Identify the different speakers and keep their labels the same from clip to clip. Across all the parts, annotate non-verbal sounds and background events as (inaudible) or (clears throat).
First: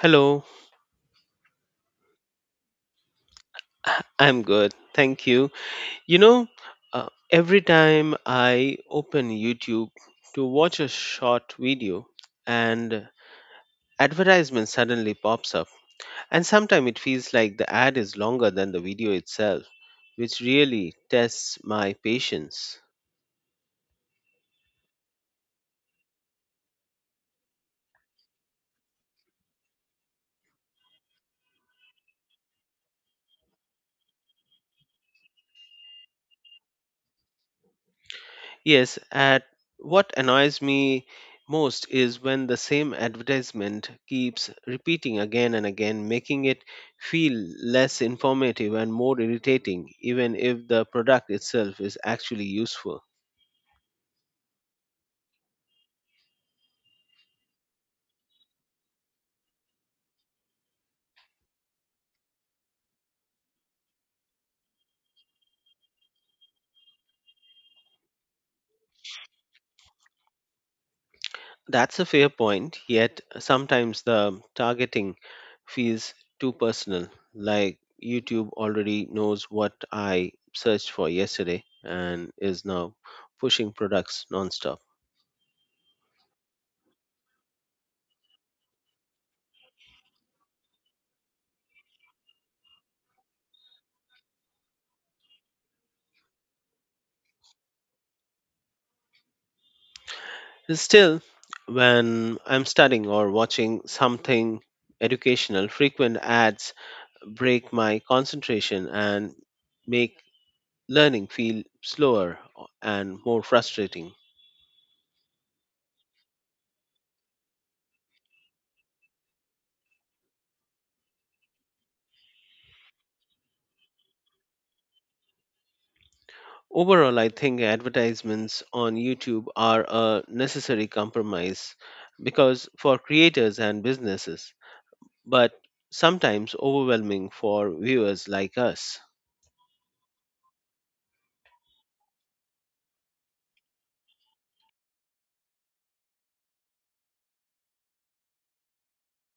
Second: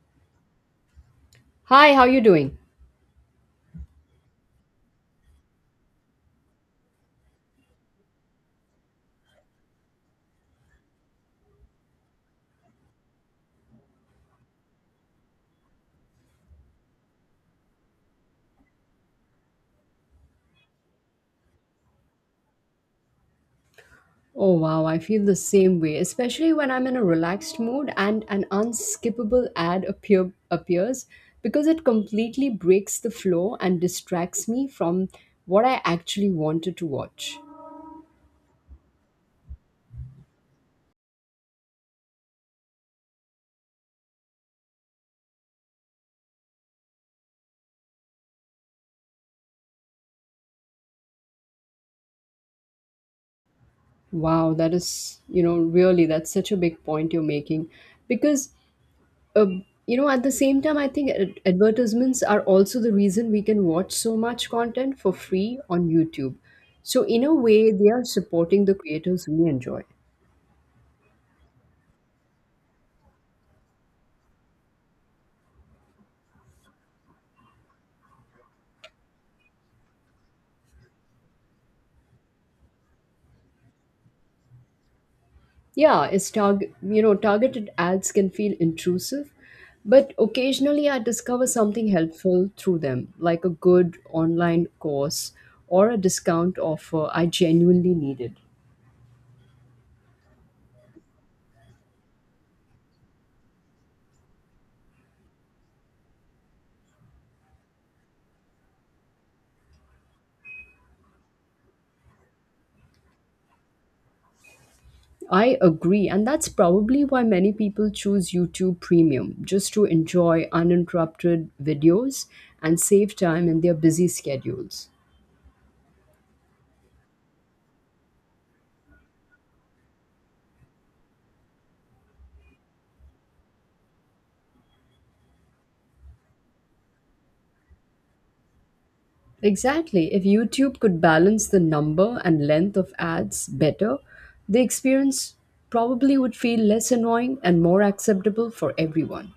Speaker 1: Hello,
Speaker 2: Hi, how you doing?
Speaker 1: (laughs) I'm good. Thank you. You know, every time I open YouTube to watch a short video, and advertisement suddenly pops up, and sometimes it feels like the ad is longer than the video itself, which really tests my patience.
Speaker 2: Oh wow, I feel the same way, especially when I'm in a relaxed mood and an unskippable ad appears because it completely breaks the flow and distracts me from what I actually wanted to watch.
Speaker 1: Yes, at what annoys me most is when the same advertisement keeps repeating again and again, making it feel less informative and more irritating, even if the product itself is actually useful.
Speaker 2: Wow, that is, really, that's such a big point you're making. Because, uh, at the same time, I think advertisements are also the reason we can watch so much content for free on YouTube. So, in a way, they are supporting the creators we enjoy.
Speaker 1: That's a fair point, yet sometimes the targeting feels too personal, like YouTube already knows what I searched for yesterday and is now pushing products nonstop.
Speaker 2: Yeah, it's target, you know, targeted ads can feel intrusive, but occasionally I discover something helpful through them, like a good online course or a discount offer I genuinely needed.
Speaker 1: Still, when I'm studying or watching something educational, frequent ads break my concentration and make learning feel slower and more frustrating.
Speaker 2: I agree, and that's probably why many people choose YouTube Premium, just to enjoy uninterrupted videos and save time in their busy schedules.
Speaker 1: Overall, I think advertisements on YouTube are a necessary compromise because for creators and businesses, but sometimes overwhelming for viewers like us.
Speaker 2: Exactly. If YouTube could balance the number and length of ads better, the experience probably would feel less annoying and more acceptable for everyone.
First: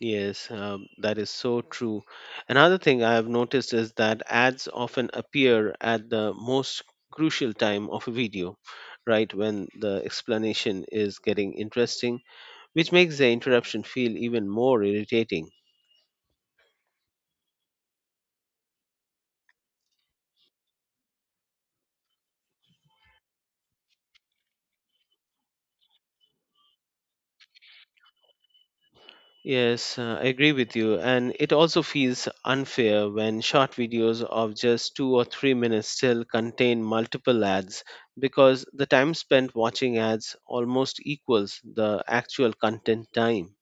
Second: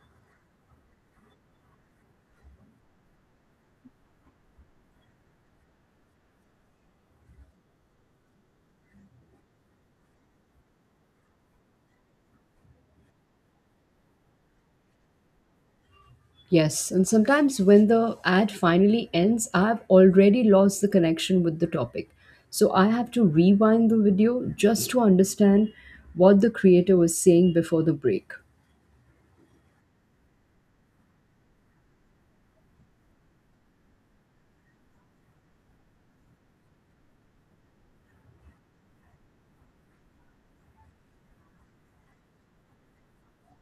Speaker 1: Yes, that is so true. Another thing I have noticed is that ads often appear at the most crucial time of a video, right when the explanation is getting interesting, which makes the interruption feel even more irritating.
Speaker 2: Yes, and sometimes when the ad finally ends, I've already lost the connection with the topic. So I have to rewind the video just to understand what the creator was saying before the break.
Speaker 1: Yes, I agree with you. And it also feels unfair when short videos of just 2 or 3 minutes still contain multiple ads because the time spent watching ads almost equals the actual content time.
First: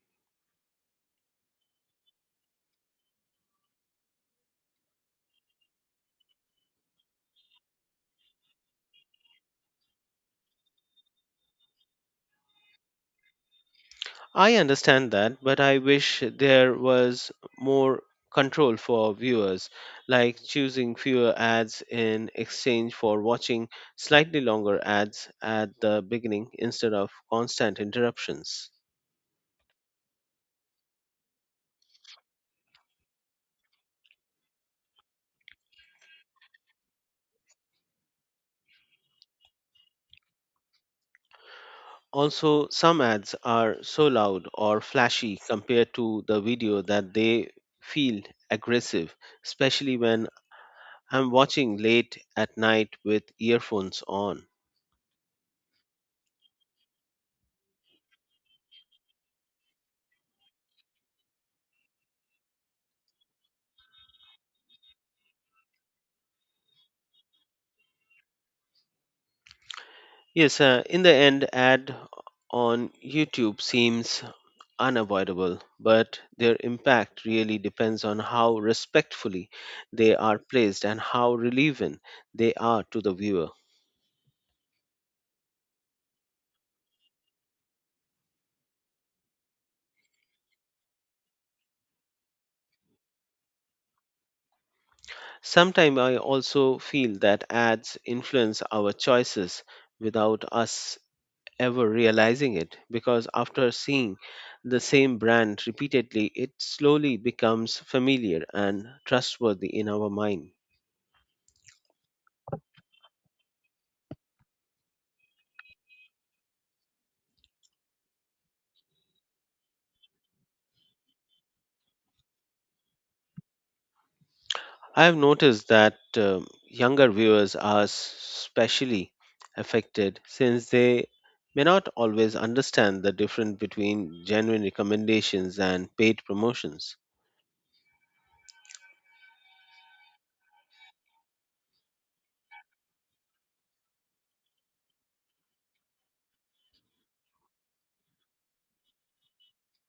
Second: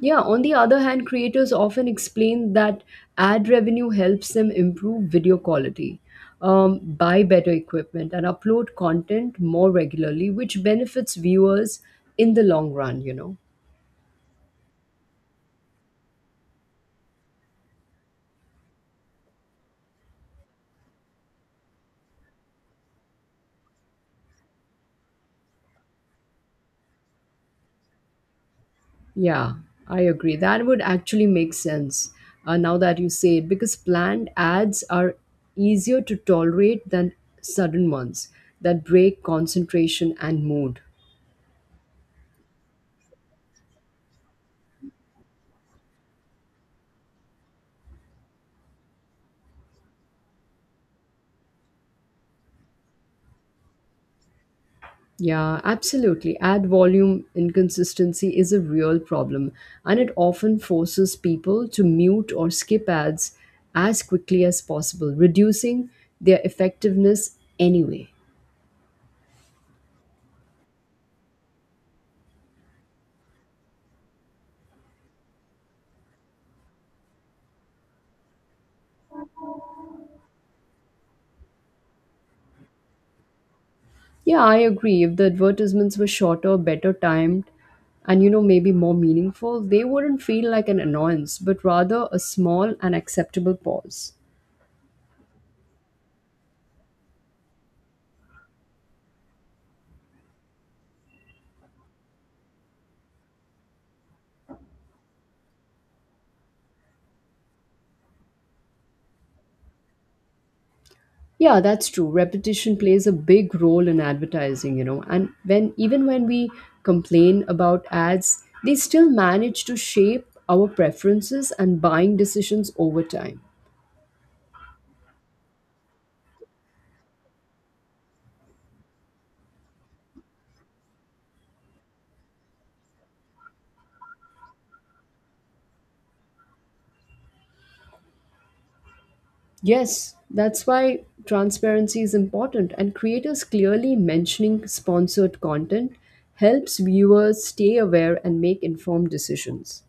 Speaker 2: Yeah, on the other hand, creators often explain that ad revenue helps them improve video quality, buy better equipment, and upload content more regularly, which benefits viewers in the long run.
Speaker 1: I understand that, but I wish there was more control for viewers, like choosing fewer ads in exchange for watching slightly longer ads at the beginning instead of constant interruptions.
Speaker 2: Yeah, I agree. That would actually make sense now that you say it because planned ads are easier to tolerate than sudden ones that break concentration and mood.
Speaker 1: Also, some ads are so loud or flashy compared to the video that they feel aggressive, especially when I'm watching late at night with earphones on.
Speaker 2: Yeah, absolutely. Ad volume inconsistency is a real problem, and it often forces people to mute or skip ads as quickly as possible, reducing their effectiveness anyway.
Speaker 1: Yes, in the end, ad on YouTube seems unavoidable, but their impact really depends on how respectfully they are placed and how relevant they are to the viewer.
Speaker 2: Yeah, I agree. If the advertisements were shorter, better timed, and maybe more meaningful, they wouldn't feel like an annoyance, but rather a small and acceptable pause.
Speaker 1: Sometimes I also feel that ads influence our choices without us ever realizing it because after seeing the same brand repeatedly, it slowly becomes familiar and trustworthy in our mind.
Speaker 2: Yeah, that's true. Repetition plays a big role in advertising. And when even when we complain about ads, they still manage to shape our preferences and buying decisions over time.
Speaker 1: I have noticed that younger viewers are especially affected since they may not always understand the difference between genuine recommendations and paid promotions.
Speaker 2: Yes, that's why transparency is important and creators clearly mentioning sponsored content helps viewers stay aware and make informed decisions.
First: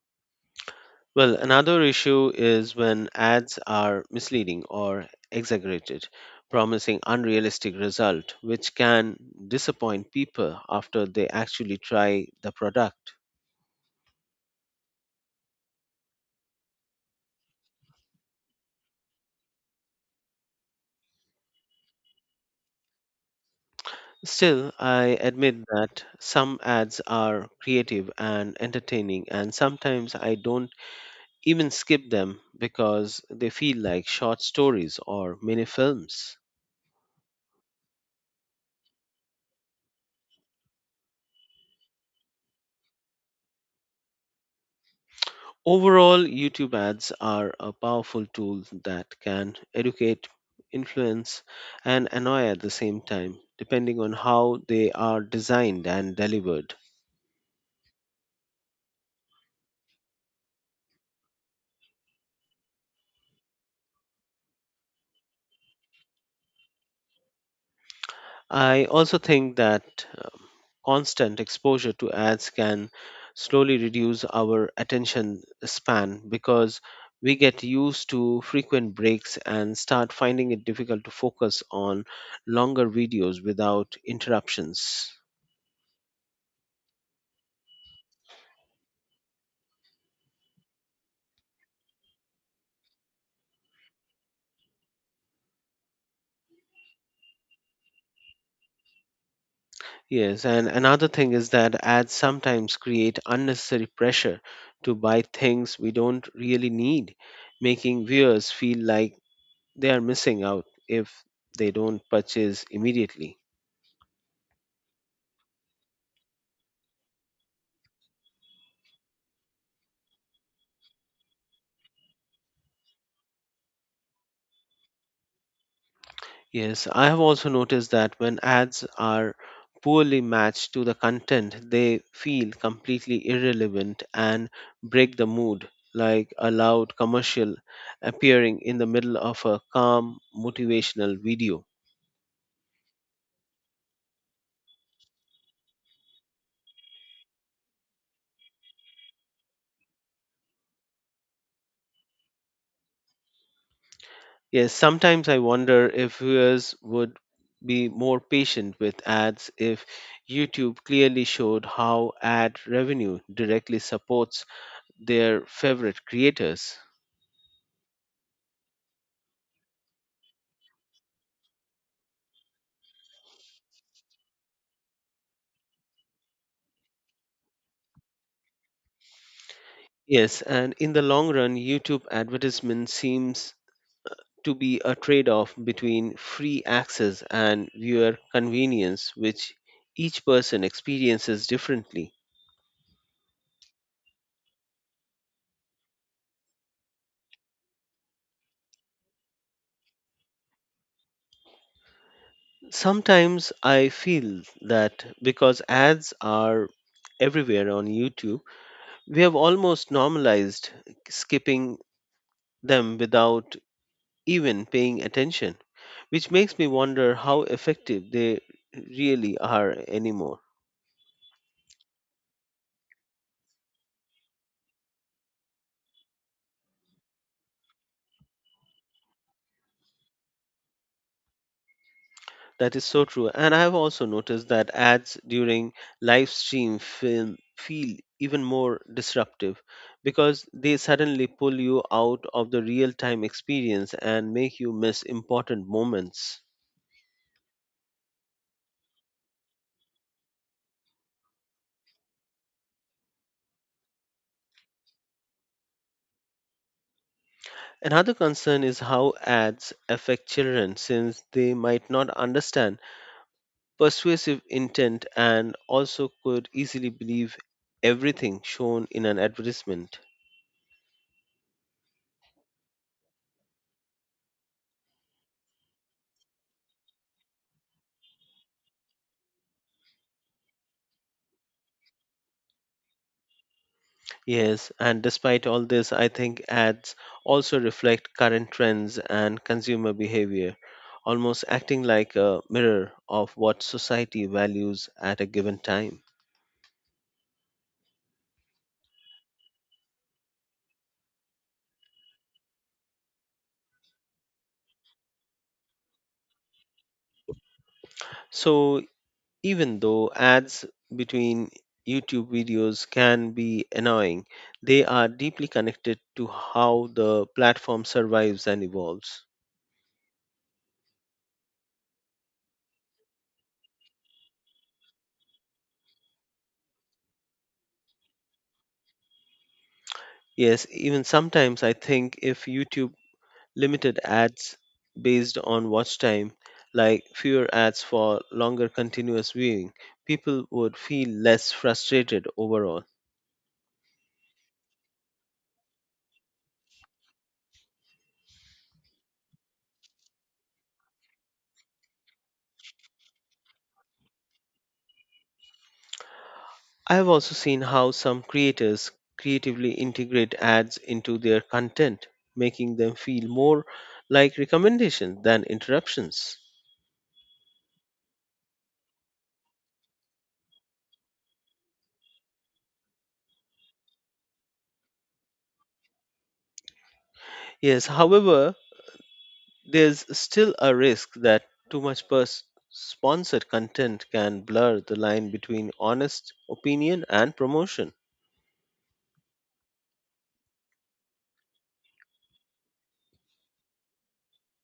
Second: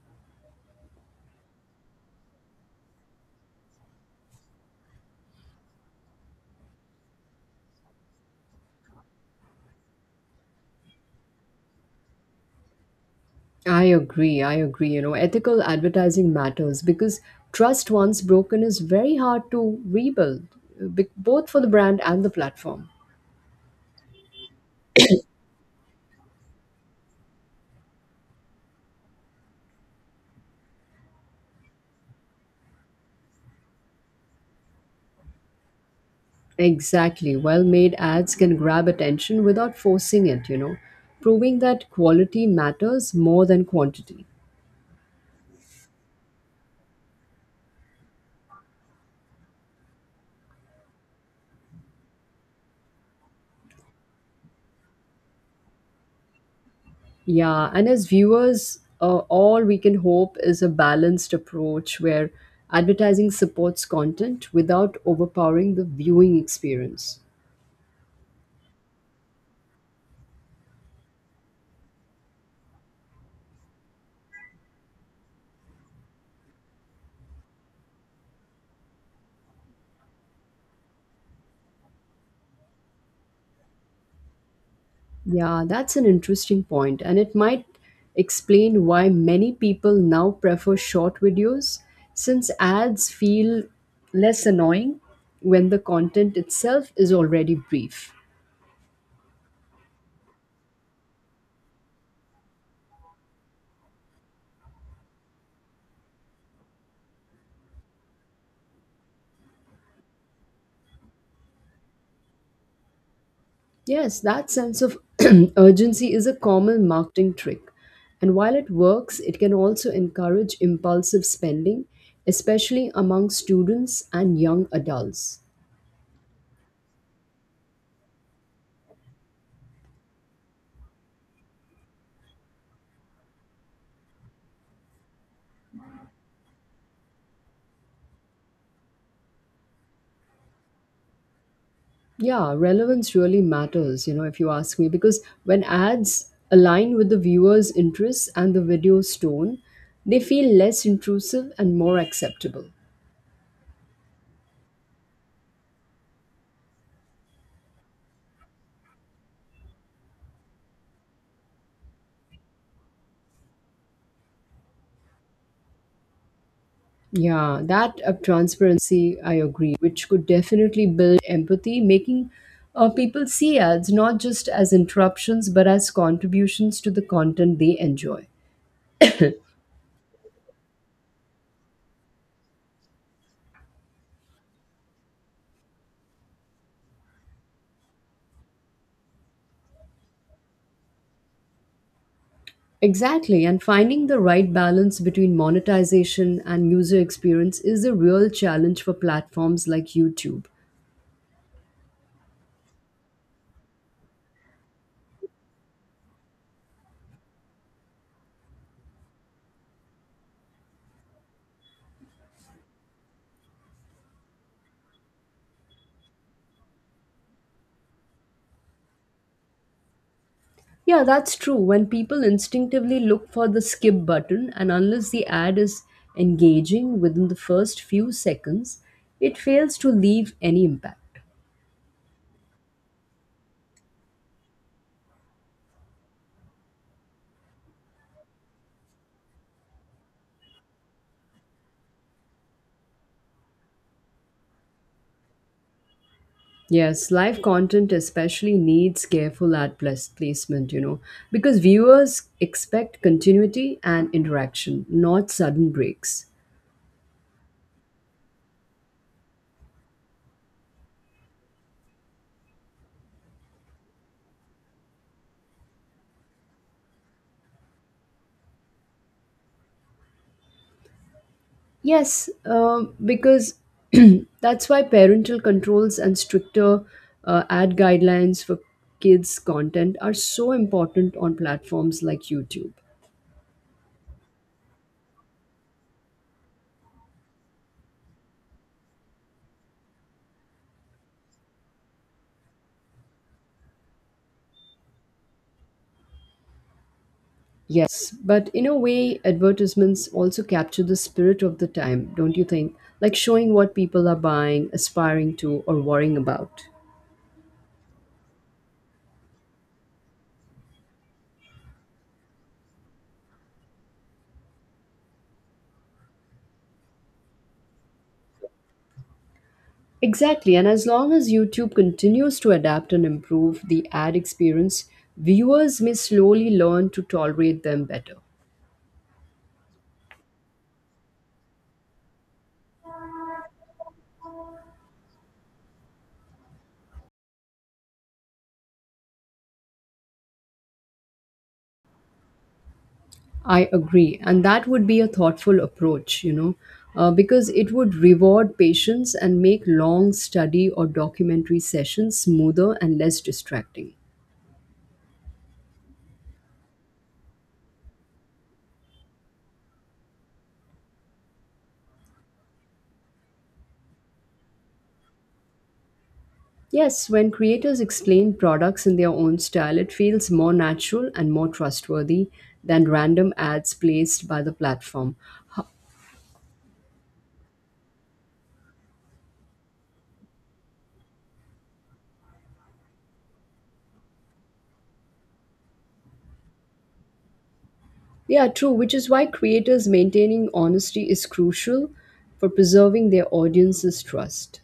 Speaker 1: Well, another issue is when ads are misleading or exaggerated, promising unrealistic result which can disappoint people after they actually try the product.
Speaker 2: I agree. I agree. Ethical advertising matters because trust once broken is very hard to rebuild, both for the brand and the platform.
Speaker 1: Still, I admit that some ads are creative and entertaining and sometimes I don't even skip them because they feel like short stories or mini films.
Speaker 2: Exactly. Well made ads can grab attention without forcing it, proving that quality matters more than quantity.
Speaker 1: Overall, YouTube ads are a powerful tool that can educate, influence, and annoy at the same time, depending on how they are designed and delivered.
Speaker 2: Yeah, and as viewers, all we can hope is a balanced approach where advertising supports content without overpowering the viewing experience.
Speaker 1: I also think that constant exposure to ads can slowly reduce our attention span because we get used to frequent breaks and start finding it difficult to focus on longer videos without interruptions.
Speaker 2: Yeah, that's an interesting point, and it might explain why many people now prefer short videos since ads feel less annoying when the content itself is already brief.
Speaker 1: Yes, and another thing is that ads sometimes create unnecessary pressure to buy things we don't really need, making viewers feel like they are missing out if they don't purchase immediately.
Speaker 2: Yes, that sense of (clears throat) urgency is a common marketing trick, and while it works, it can also encourage impulsive spending, especially among students and young adults.
Speaker 1: Yes, I have also noticed that when ads are poorly matched to the content, they feel completely irrelevant and break the mood, like a loud commercial appearing in the middle of a calm motivational video.
Speaker 2: Yeah, relevance really matters, if you ask me, because when ads align with the viewer's interests and the video's tone, they feel less intrusive and more acceptable.
Speaker 1: Yes, sometimes I wonder if viewers would be more patient with ads if YouTube clearly showed how ad revenue directly supports their favorite creators.
Speaker 2: Yeah, that transparency, I agree, which could definitely build empathy, making people see ads not just as interruptions, but as contributions to the content they enjoy.
Speaker 1: Yes, and in the long run, YouTube advertisement seems to be a trade off between free access and viewer convenience, which each person experiences differently.
Speaker 2: Exactly, and finding the right balance between monetization and user experience is a real challenge for platforms like YouTube.
Speaker 1: Sometimes I feel that because ads are everywhere on YouTube, we have almost normalized skipping them without even paying attention, which makes me wonder how effective they really are anymore.
Speaker 2: Yeah, that's true. When people instinctively look for the skip button, and unless the ad is engaging within the first few seconds, it fails to leave any impact.
Speaker 1: That is so true. And I have also noticed that ads during live stream film feel even more disruptive because they suddenly pull you out of the real time experience and make you miss important moments.
Speaker 2: Yes, live content especially needs careful placement, because viewers expect continuity and interaction, not sudden breaks.
Speaker 1: Another concern is how ads affect children since they might not understand persuasive intent and also could easily believe everything shown in an advertisement.
Speaker 2: Yes, because (clears throat) that's why parental controls and stricter ad guidelines for kids' content are so important on platforms like YouTube.
Speaker 1: Yes, and despite all this, I think ads also reflect current trends and consumer behavior, almost acting like a mirror of what society values at a given time.
Speaker 2: Yes, but in a way, advertisements also capture the spirit of the time, don't you think? Like showing what people are buying, aspiring to, or worrying about.
Speaker 1: So, even though ads between YouTube videos can be annoying, they are deeply connected to how the platform survives and evolves.
Speaker 2: Exactly, and as long as YouTube continues to adapt and improve the ad experience, viewers may slowly learn to tolerate them better.
Speaker 1: Yes, even sometimes I think if YouTube limited ads based on watch time, like fewer ads for longer continuous viewing, people would feel less frustrated overall.
Speaker 2: I agree. And that would be a thoughtful approach, because it would reward patience and make long study or documentary sessions smoother and less distracting.
Speaker 1: I have also seen how some creators creatively integrate ads into their content, making them feel more like recommendations than interruptions.
Speaker 2: Yes, when creators explain products in their own style, it feels more natural and more trustworthy than random ads placed by the platform. H-
Speaker 1: Yes, however, there's still a risk that too much sponsored content can blur the line between honest opinion and promotion.
Speaker 2: Yeah, true, which is why creators maintaining honesty is crucial for preserving their audience's trust.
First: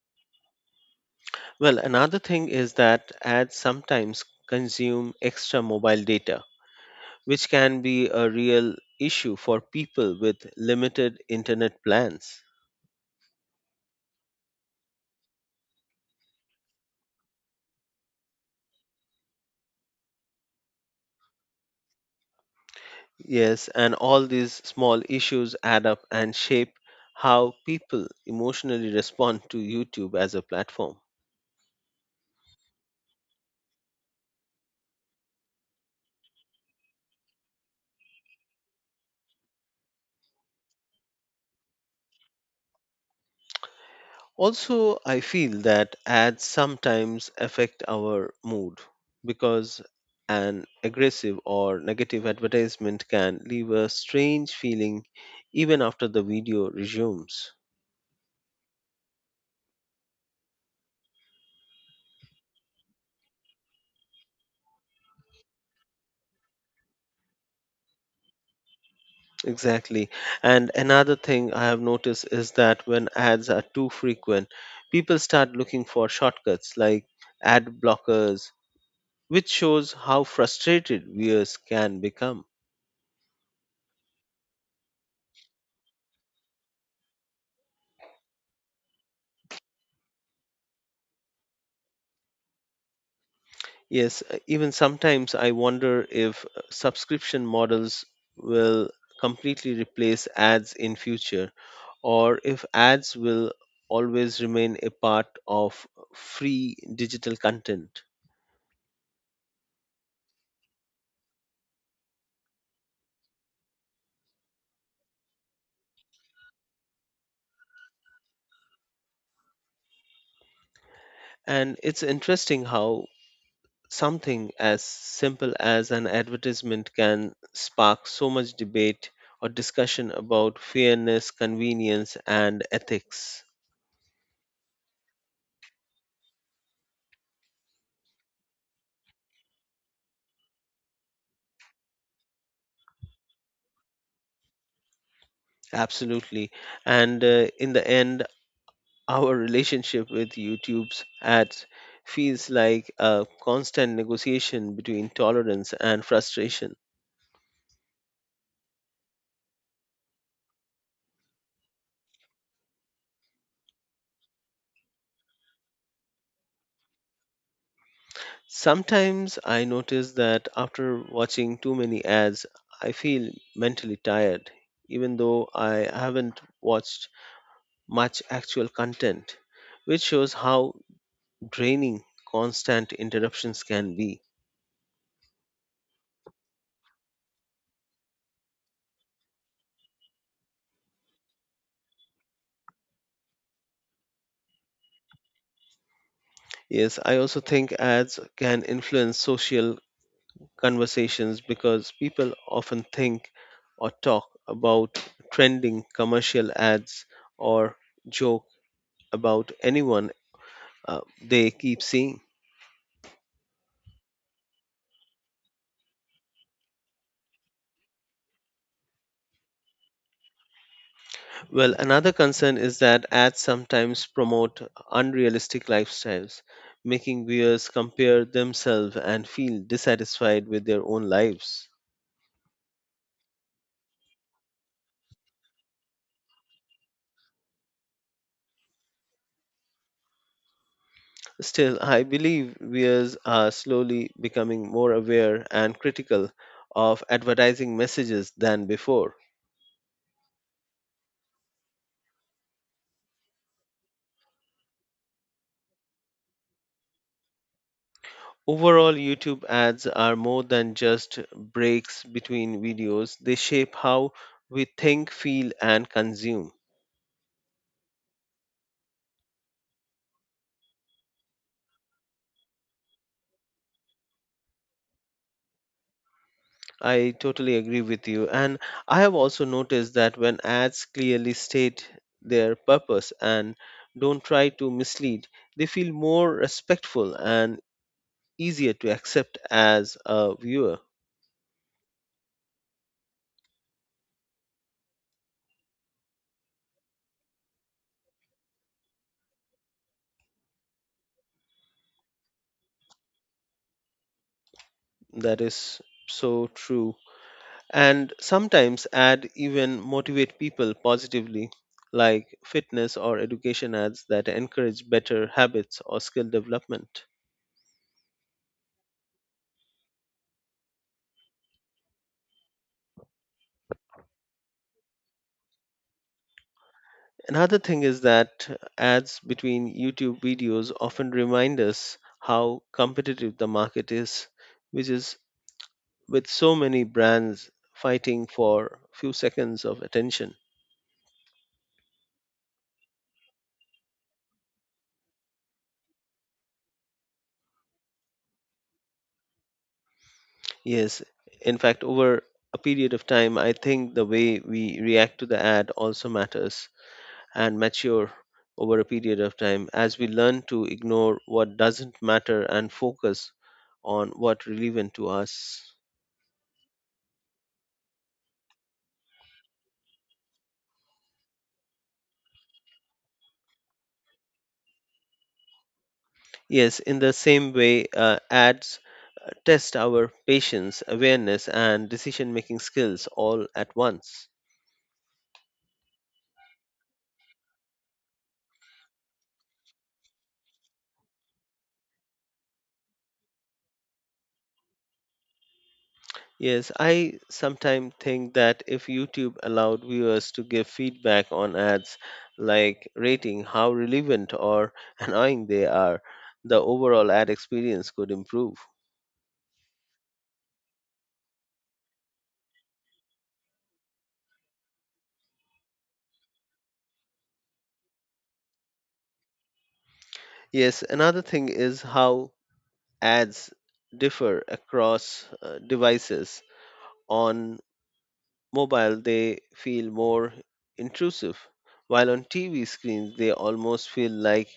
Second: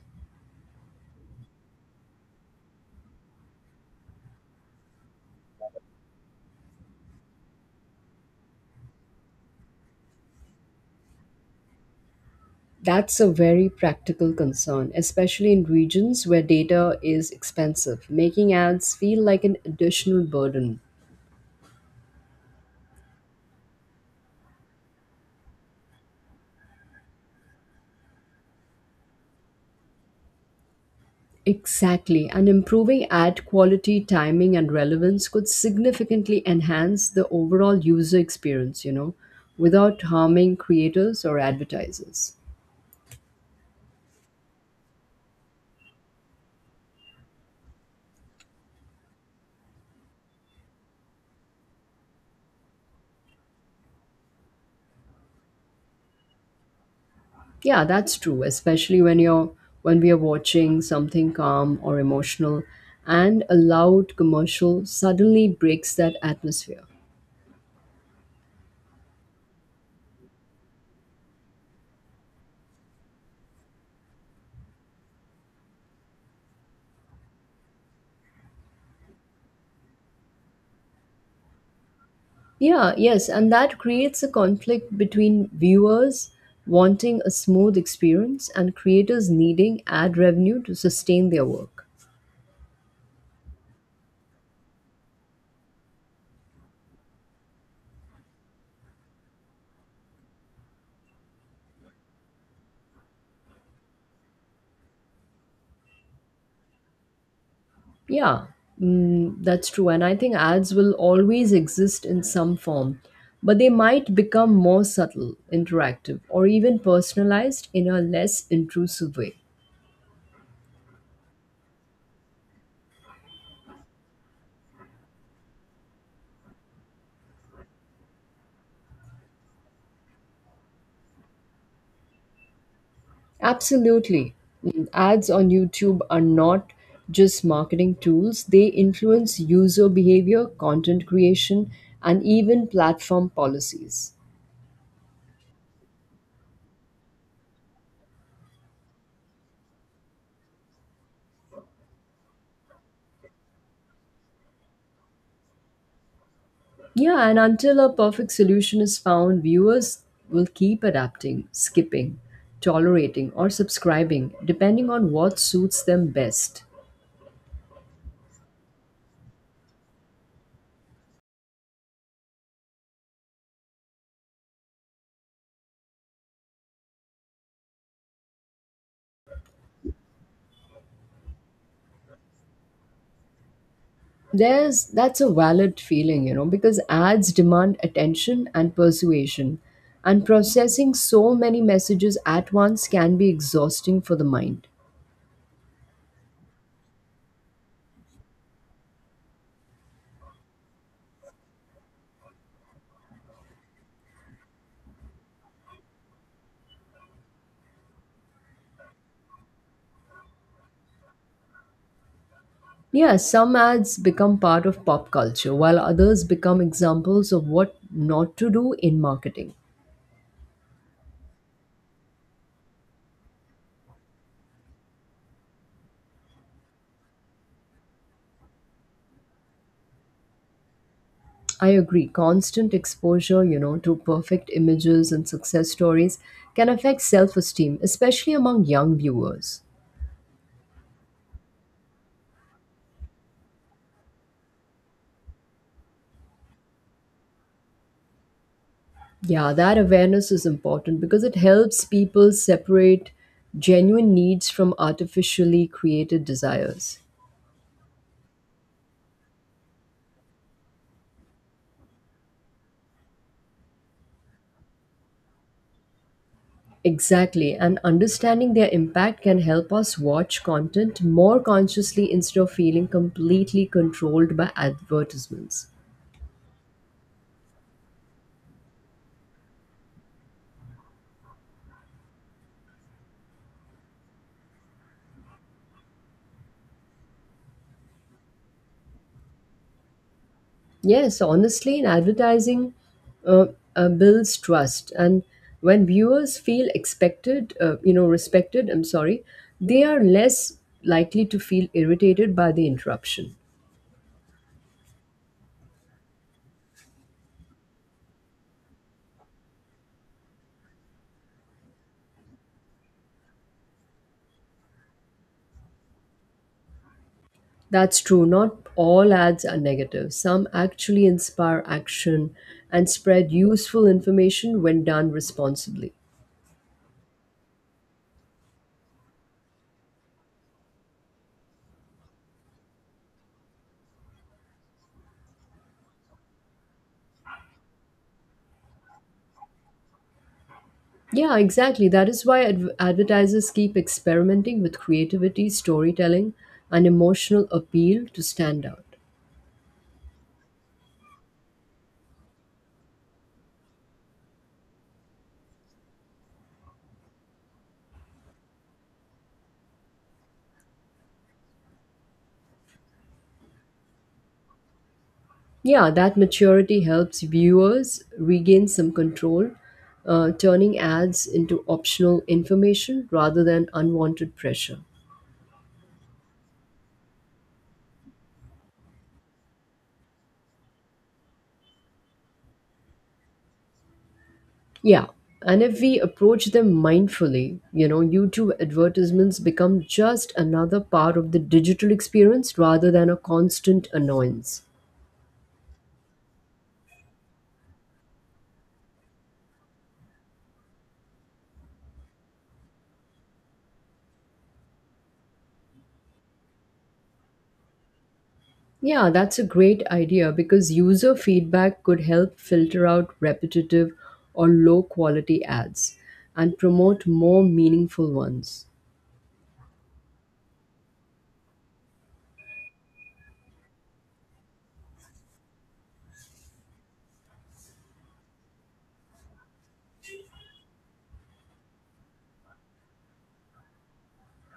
Speaker 1: Well, another thing is that ads sometimes consume extra mobile data, which can be a real issue for people with limited internet plans.
Speaker 2: That's a very practical concern, especially in regions where data is expensive, making ads feel like an additional burden.
Speaker 1: Yes, and all these small issues add up and shape how people emotionally respond to YouTube as a platform.
Speaker 2: Exactly, and improving ad quality, timing, and relevance could significantly enhance the overall user experience, without harming creators or advertisers.
Speaker 1: Also, I feel that ads sometimes affect our mood because an aggressive or negative advertisement can leave a strange feeling even after the video resumes.
Speaker 2: Yeah, that's true, especially when you're when we are watching something calm or emotional and a loud commercial suddenly breaks that atmosphere.
Speaker 1: Exactly. And another thing I have noticed is that when ads are too frequent, people start looking for shortcuts like ad blockers, which shows how frustrated viewers can become.
Speaker 2: Yeah, yes, and that creates a conflict between viewers wanting a smooth experience and creators needing ad revenue to sustain their work.
Speaker 1: Yes, even sometimes I wonder if subscription models will completely replace ads in future or if ads will always remain a part of free digital content.
Speaker 2: Yeah, that's true. And I think ads will always exist in some form, but they might become more subtle, interactive, or even personalized in a less intrusive way.
Speaker 1: And it's interesting how something as simple as an advertisement can spark so much debate or discussion about fairness, convenience, and ethics.
Speaker 2: Absolutely. Ads on YouTube are not just marketing tools, they influence user behavior, content creation, and even platform policies.
Speaker 1: Absolutely. And in the end, our relationship with YouTube's ads feels like a constant negotiation between tolerance and frustration.
Speaker 2: Yeah, and until a perfect solution is found, viewers will keep adapting, skipping, tolerating, or subscribing, depending on what suits them best.
Speaker 1: Sometimes I notice that after watching too many ads, I feel mentally tired, even though I haven't watched much actual content, which shows how draining constant interruptions can be.
Speaker 2: There's That's a valid feeling because ads demand attention and persuasion and processing so many messages at once can be exhausting for the mind.
Speaker 1: Yes, I also think ads can influence social conversations because people often think or talk about trending commercial ads or joke about anyone they keep seeing.
Speaker 2: Yeah, some ads become part of pop culture while others become examples of what not to do in marketing.
Speaker 1: Well, another concern is that ads sometimes promote unrealistic lifestyles, making viewers compare themselves and feel dissatisfied with their own
Speaker 2: I
Speaker 1: lives.
Speaker 2: agree, constant exposure to perfect images and success stories can affect self-esteem, especially among young viewers.
Speaker 1: Still, I believe viewers are slowly becoming more aware and critical of advertising messages than before.
Speaker 2: Yeah, that awareness is important because it helps people separate genuine needs from artificially created desires.
Speaker 1: Overall, YouTube ads are more than just breaks between videos, they shape how we think, feel, and consume.
Speaker 2: Exactly, and understanding their impact can help us watch content more consciously instead of feeling completely controlled by advertisements.
Speaker 1: I totally agree with you. And I have also noticed that when ads clearly state their purpose and don't try to mislead, they feel more respectful and easier to accept as a viewer.
Speaker 2: Yes, honestly, in advertising, uh, builds trust, and when viewers feel respected. I'm sorry, they are less likely to feel irritated by the interruption.
Speaker 1: That is so true and sometimes ad even motivate people positively like fitness or education ads that encourage better habits or skill development.
Speaker 2: That's true. Not all ads are negative. Some actually inspire action and spread useful information when done responsibly.
Speaker 1: Another thing is that ads between YouTube videos often remind us how competitive the market is which is with so many brands fighting for few seconds of attention.
Speaker 2: Yeah, exactly. That is why advertisers keep experimenting with creativity, storytelling, and emotional appeal to stand out.
Speaker 1: Yes, in fact over a period of time I think the way we react to the ad also matters and mature over a period of time as we learn to ignore what doesn't matter and focus on what relevant to us.
Speaker 2: Yeah, that maturity helps viewers regain some control, turning ads into optional information rather than unwanted pressure.
Speaker 1: Yes, in the same way, ads test our patience, awareness, and decision making skills all at once.
Speaker 2: Yeah. And if we approach them mindfully, YouTube advertisements become just another part of the digital experience rather than a constant annoyance.
Speaker 1: Yes, I sometimes think that if YouTube allowed viewers to give feedback on ads, like rating how relevant or (laughs) annoying they are, the overall ad experience could improve.
Speaker 2: Yeah, that's a great idea because user feedback could help filter out repetitive or low quality ads and promote more meaningful ones.
Speaker 1: Yes, another thing is how ads differ across devices. On mobile, they feel more intrusive, while on TV screens, they almost feel like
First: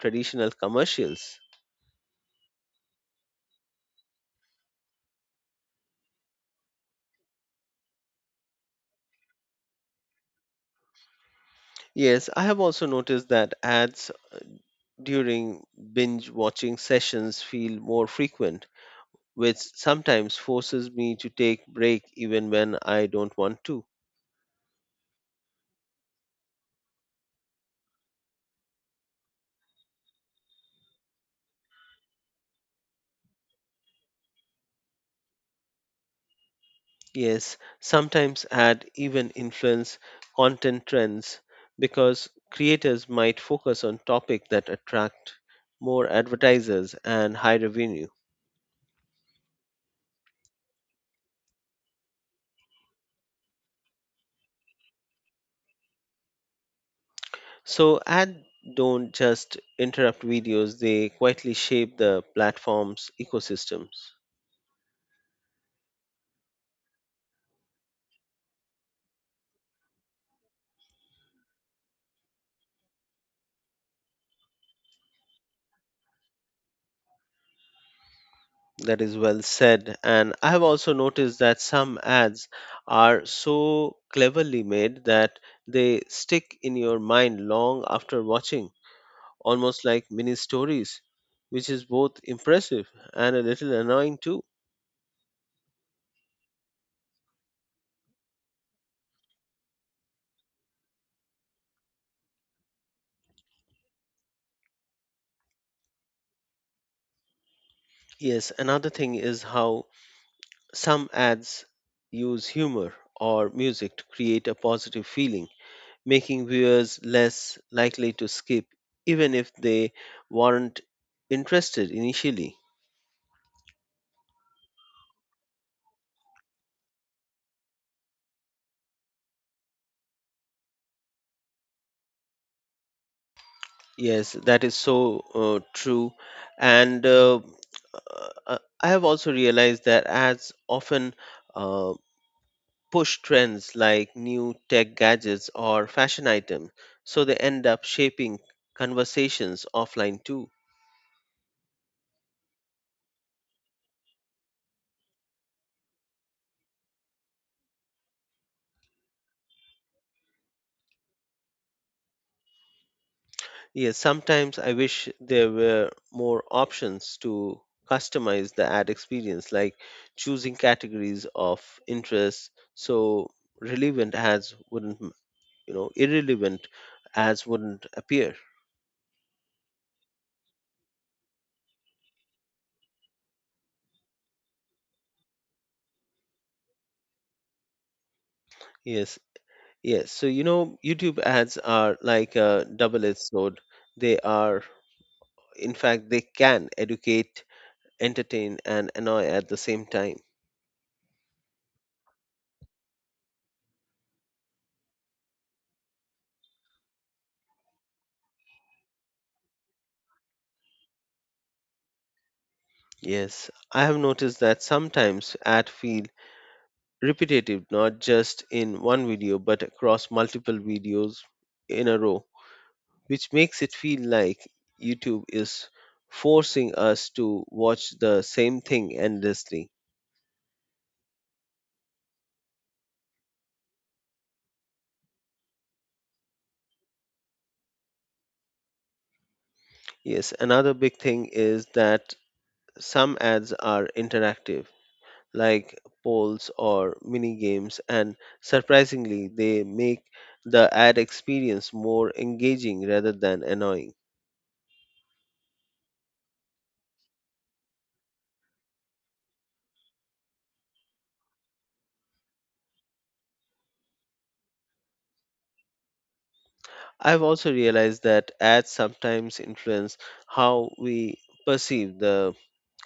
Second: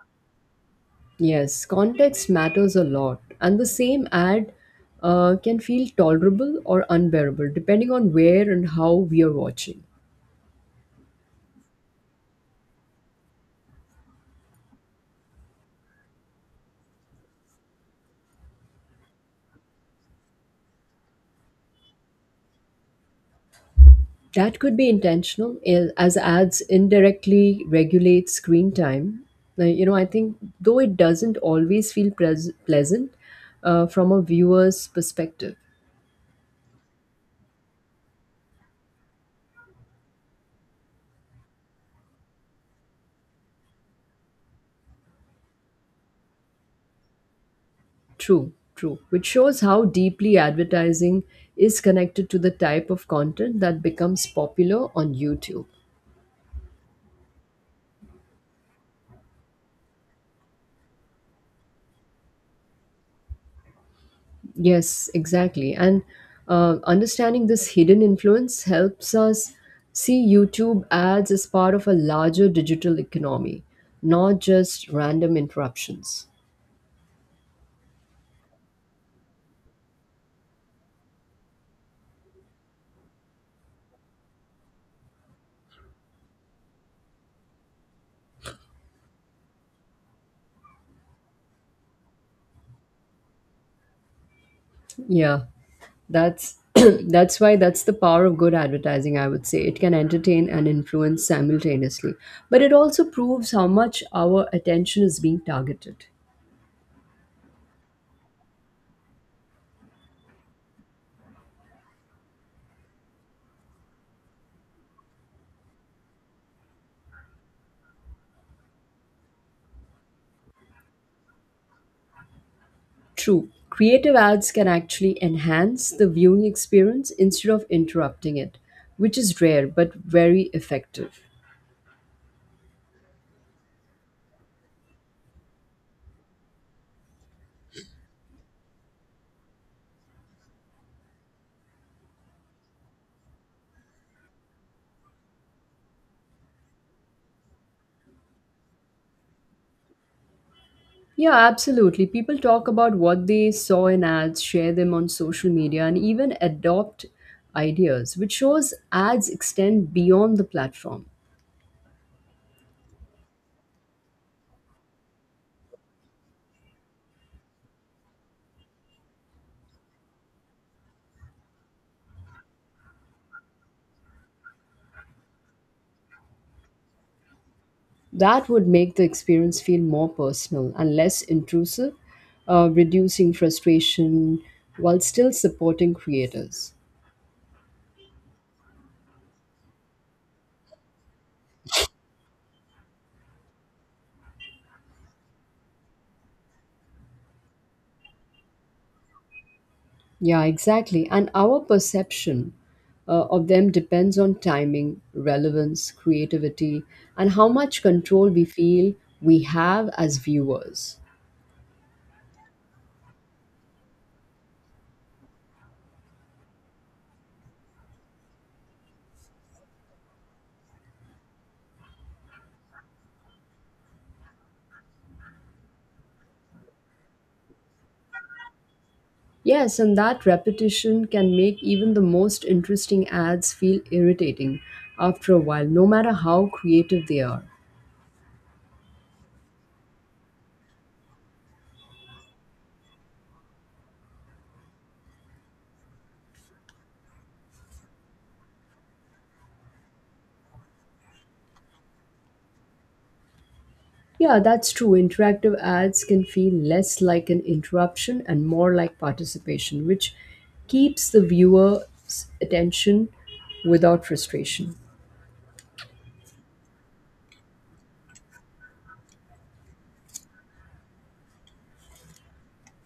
Speaker 1: traditional commercials.
Speaker 2: Yes, context matters a lot, and the same ad can feel tolerable or unbearable depending on where and how we are watching.
Speaker 1: Yes, I have also noticed that ads during binge watching sessions feel more frequent, which sometimes forces me to take break even when I don't want to.
Speaker 2: That could be intentional, as ads indirectly regulate screen time. Now, I think though it doesn't always feel pleasant from a viewer's perspective.
Speaker 1: Yes, sometimes ad even influence content trends because creators might focus on topics that attract more advertisers and high revenue.
Speaker 2: True. Which shows how deeply advertising is connected to the type of content that becomes popular on YouTube.
Speaker 1: So ad don't just interrupt videos, they quietly shape the platform's ecosystems.
Speaker 2: Yes, exactly. And understanding this hidden influence helps us see YouTube ads as part of a larger digital economy, not just random interruptions.
Speaker 1: That is well said. And I have also noticed that some ads are so cleverly made that they stick in your mind long after watching almost like mini stories, which is both impressive and a little annoying too.
Speaker 2: Yeah, that's (clears throat) that's the power of good advertising, I would say. It can entertain and influence simultaneously, but it also proves how much our attention is being targeted.
Speaker 1: Yes, another thing is how some ads use humor or music to create a positive feeling, making viewers less likely to skip, even if they weren't interested initially.
Speaker 2: True, creative ads can actually enhance the viewing experience instead of interrupting it, which is rare but very effective.
Speaker 1: Yes, that is so true. And I have also realized that ads often uh, push trends like new tech gadgets or fashion items, so they end up shaping conversations offline too.
Speaker 2: Yeah, absolutely. People talk about what they saw in ads, share them on social media, and even adopt ideas, which shows ads extend beyond the platform.
Speaker 1: Yes, sometimes I wish there were more options to customize the ad experience, like choosing categories of interest so relevant ads wouldn't, irrelevant ads wouldn't appear.
Speaker 2: That would make the experience feel more personal and less intrusive, reducing frustration while still supporting creators.
Speaker 1: Yes, yes. So, YouTube ads are like a double edged sword. They are In fact, they can educate, entertain, and annoy at the same time.
Speaker 2: Yeah, exactly. And our perception of them depends on timing, relevance, creativity, and how much control we feel we have as viewers.
Speaker 1: Yes, I have noticed that sometimes ads feel repetitive not just in one video but across multiple videos in a row, which makes it feel like YouTube is forcing us to watch the same thing endlessly.
Speaker 2: Yes, and that repetition can make even the most interesting ads feel irritating after a while, no matter how creative they are.
Speaker 1: Yes, another big thing is that some ads are interactive like polls or mini games, and surprisingly, they make the ad experience more engaging rather than annoying.
Speaker 2: Yeah, that's true. Interactive ads can feel less like an interruption and more like participation, which keeps the viewer's attention without frustration.
Speaker 1: I've also realized that ads sometimes influence how we perceive the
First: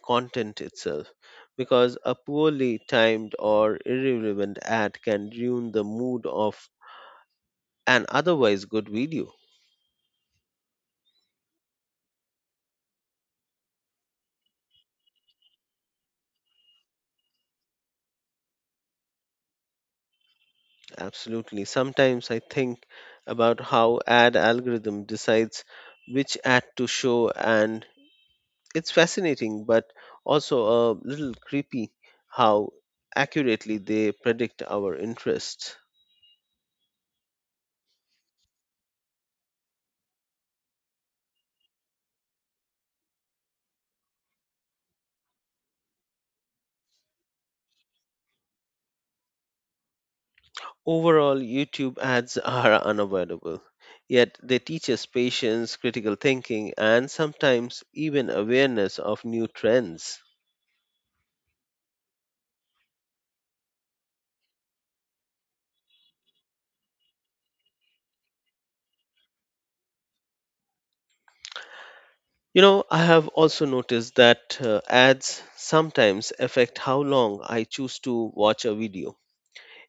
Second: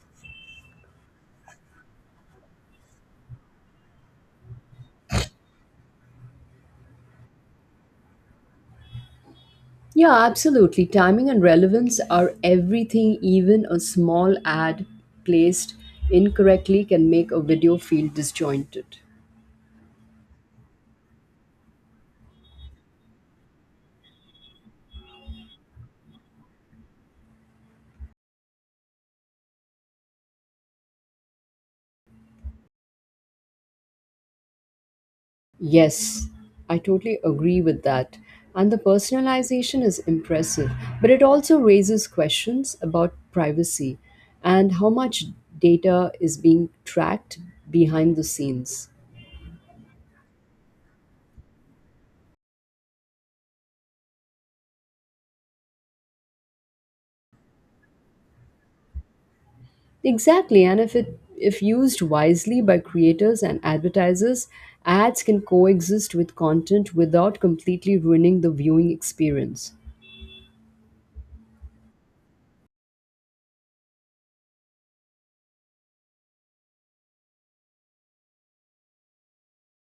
Speaker 1: content itself because a poorly timed or irrelevant ad can ruin the mood of an otherwise good video.
Speaker 2: Yeah, absolutely. Timing and relevance are everything. Even a small ad placed incorrectly can make a video feel disjointed.
Speaker 1: Absolutely. Sometimes I think about how ad algorithm decides which ad to show and it's fascinating but also a little creepy how accurately they predict our interests.
Speaker 2: Yes, I totally agree with that. And the personalization is impressive, but it also raises questions about privacy and how much data is being tracked behind the scenes.
Speaker 1: Overall, YouTube ads (laughs) are unavoidable, yet they teach us patience, critical thinking, and sometimes even awareness of new trends.
Speaker 2: Exactly, and if used wisely by creators and advertisers, ads can coexist with content without completely ruining the viewing experience.
Speaker 1: I have also noticed that ads sometimes affect how long I choose to watch a video.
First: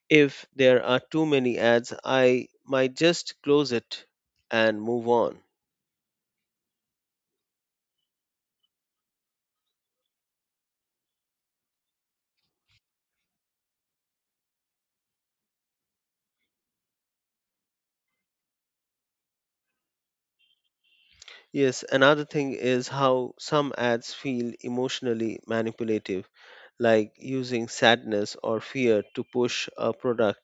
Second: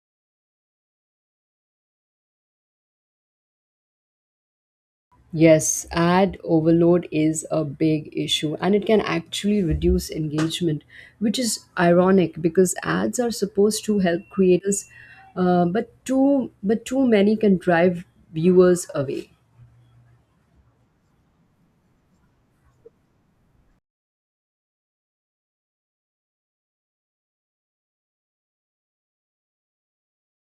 Speaker 1: If there are too many ads, I might just close it and move on.
Speaker 2: Yes, ad overload is a big issue and it can actually reduce engagement, which is ironic because ads are supposed to help creators, but too many can drive viewers away.
Speaker 1: Yes, another thing is how some ads feel emotionally manipulative, like using sadness or fear to push a product,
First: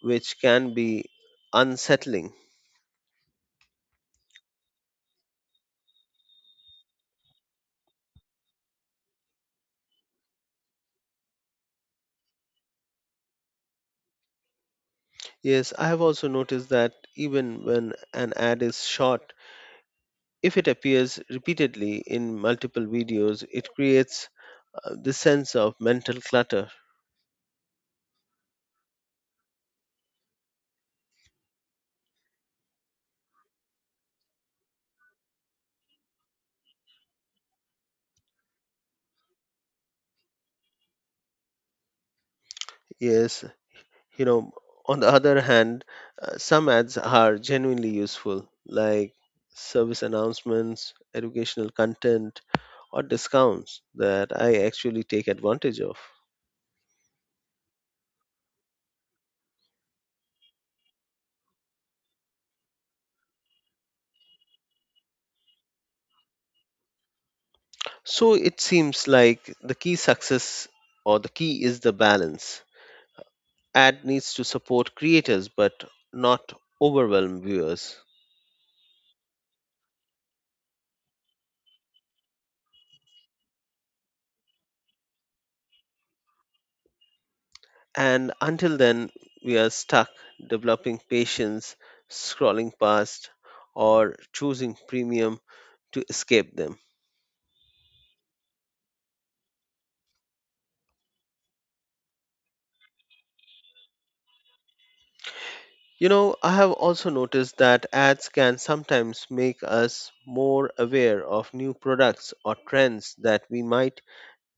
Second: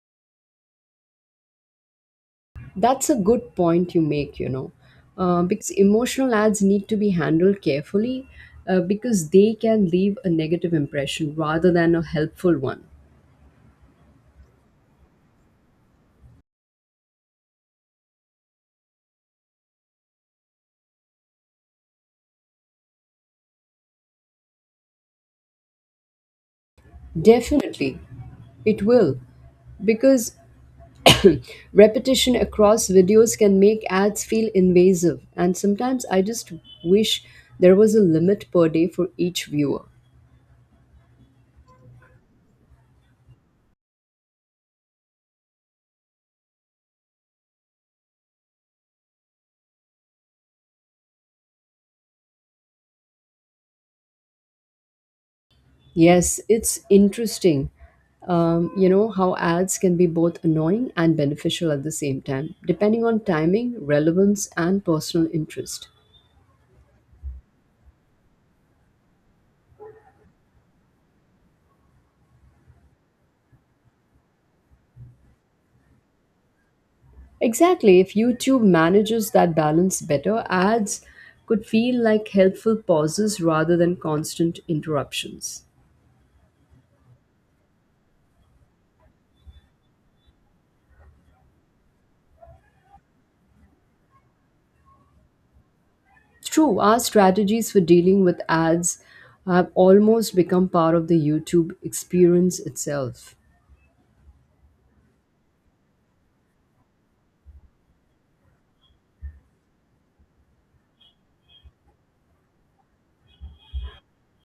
Speaker 1: which can be unsettling.
Speaker 2: That's a good point you make, because emotional ads need to be handled carefully because they can leave a negative impression rather than a helpful one.
Speaker 1: Yes, I have also noticed that even when an ad is short if it appears repeatedly in multiple videos, it creates this sense of mental clutter.
Speaker 2: Definitely, it will because (coughs) (clears throat) repetition across videos can make ads feel invasive, and sometimes I just wish there was a limit per day for each viewer.
Speaker 1: Yes, you know, on the other hand, some ads are genuinely useful, like service announcements, educational content, or discounts that I actually take advantage of.
Speaker 2: Yes, it's interesting. You know how ads can be both annoying and beneficial at the same time, depending on timing, relevance, and personal interest.
Speaker 1: So it seems like the key success or the key is the balance. Ad needs to support creators but not overwhelm viewers.
Speaker 2: Exactly, if YouTube manages that balance better, ads could feel like helpful pauses rather than constant interruptions.
Speaker 1: And until then, we are stuck developing patience, scrolling past, or choosing premium to escape
Speaker 2: True,
Speaker 1: them.
Speaker 2: our strategies for dealing with ads have almost become part of the YouTube experience itself.
Speaker 1: I have also noticed that ads can sometimes make us more aware of new products or trends that we might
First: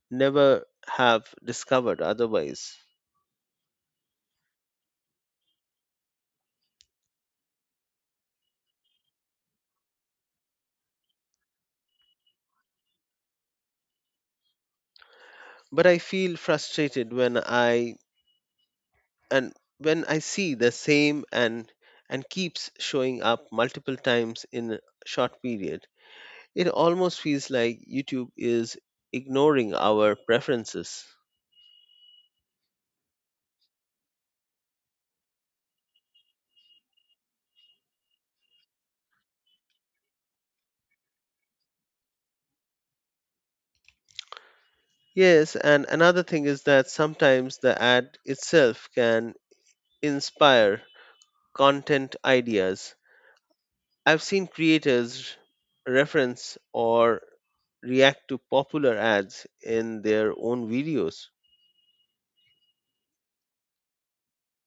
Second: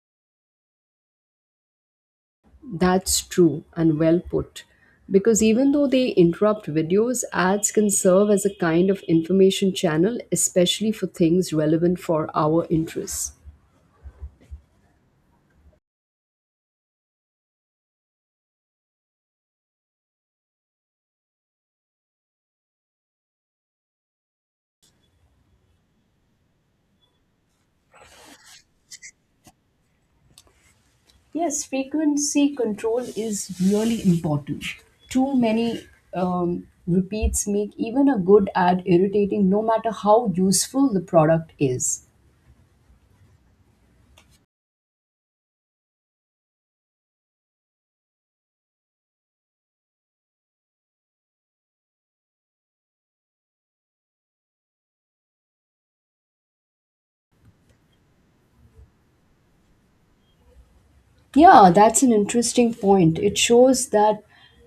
Speaker 1: never have discovered otherwise.
Speaker 2: That's true and well put. Because even though they interrupt videos, ads can serve as a kind of information channel, especially for things relevant for our interests.
Speaker 1: But I feel frustrated when and I see the same and keeps showing up multiple times in a short period it almost feels like YouTube is ignoring our preferences.
Speaker 2: Yes, frequency control is really important. Too many repeats make even a good ad irritating, no matter how useful the product is.
Speaker 1: Yes, and another thing is that sometimes the ad itself can inspire content ideas. I've seen creators reference or react to popular ads in their own videos.
Speaker 2: Yeah, that's an interesting point. It shows that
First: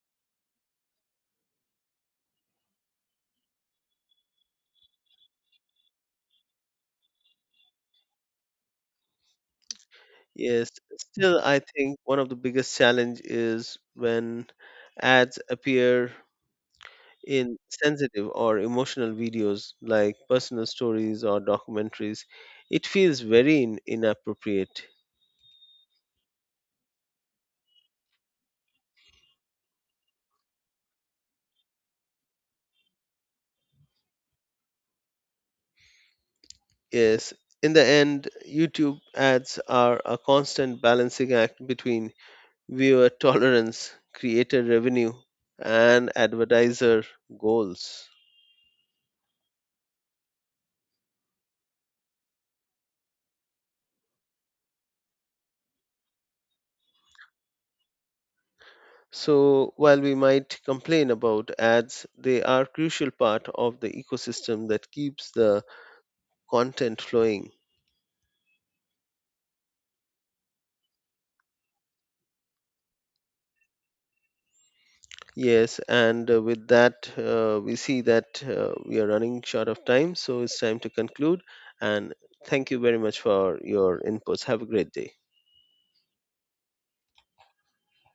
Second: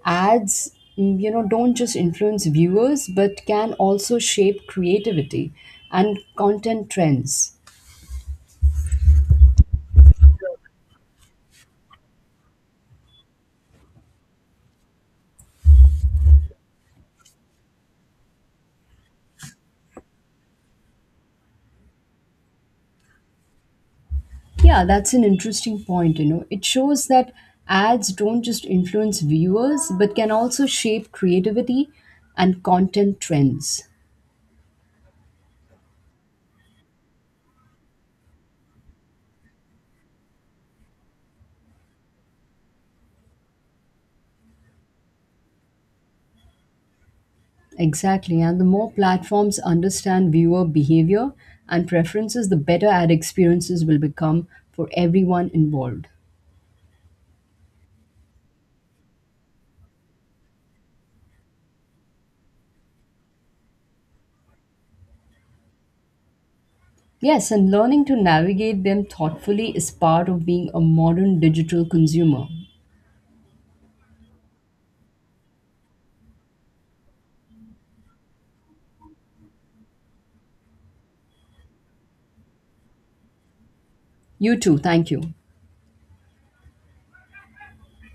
Speaker 2: ads, don't just influence viewers, but can also shape creativity and content trends.
Speaker 1: Yes, still, I think one of the biggest challenge is when ads appear in sensitive or emotional videos like personal stories or documentaries, it feels very
Speaker 2: Yeah,
Speaker 1: inappropriate.
Speaker 2: that's an interesting point. It shows that ads don't just influence viewers, but can also shape creativity and content trends.
Speaker 1: Yes, in the end, YouTube ads are a constant balancing act between viewer (laughs) tolerance, creator revenue, and advertiser goals.
Speaker 2: Exactly. And the more platforms understand viewer behavior and preferences, the better ad experiences will become for everyone involved.
Speaker 1: So, while we might complain about ads, they are crucial part of the ecosystem that keeps the content
Speaker 2: Yes,
Speaker 1: flowing.
Speaker 2: and learning to navigate them thoughtfully is part of being a modern digital consumer.
Speaker 1: Yes, and with that, we see that we are running short of time, so it's time to conclude. And thank you very much for your inputs.
Speaker 2: You
Speaker 1: Have a
Speaker 2: too,
Speaker 1: great
Speaker 2: thank
Speaker 1: day.
Speaker 2: you.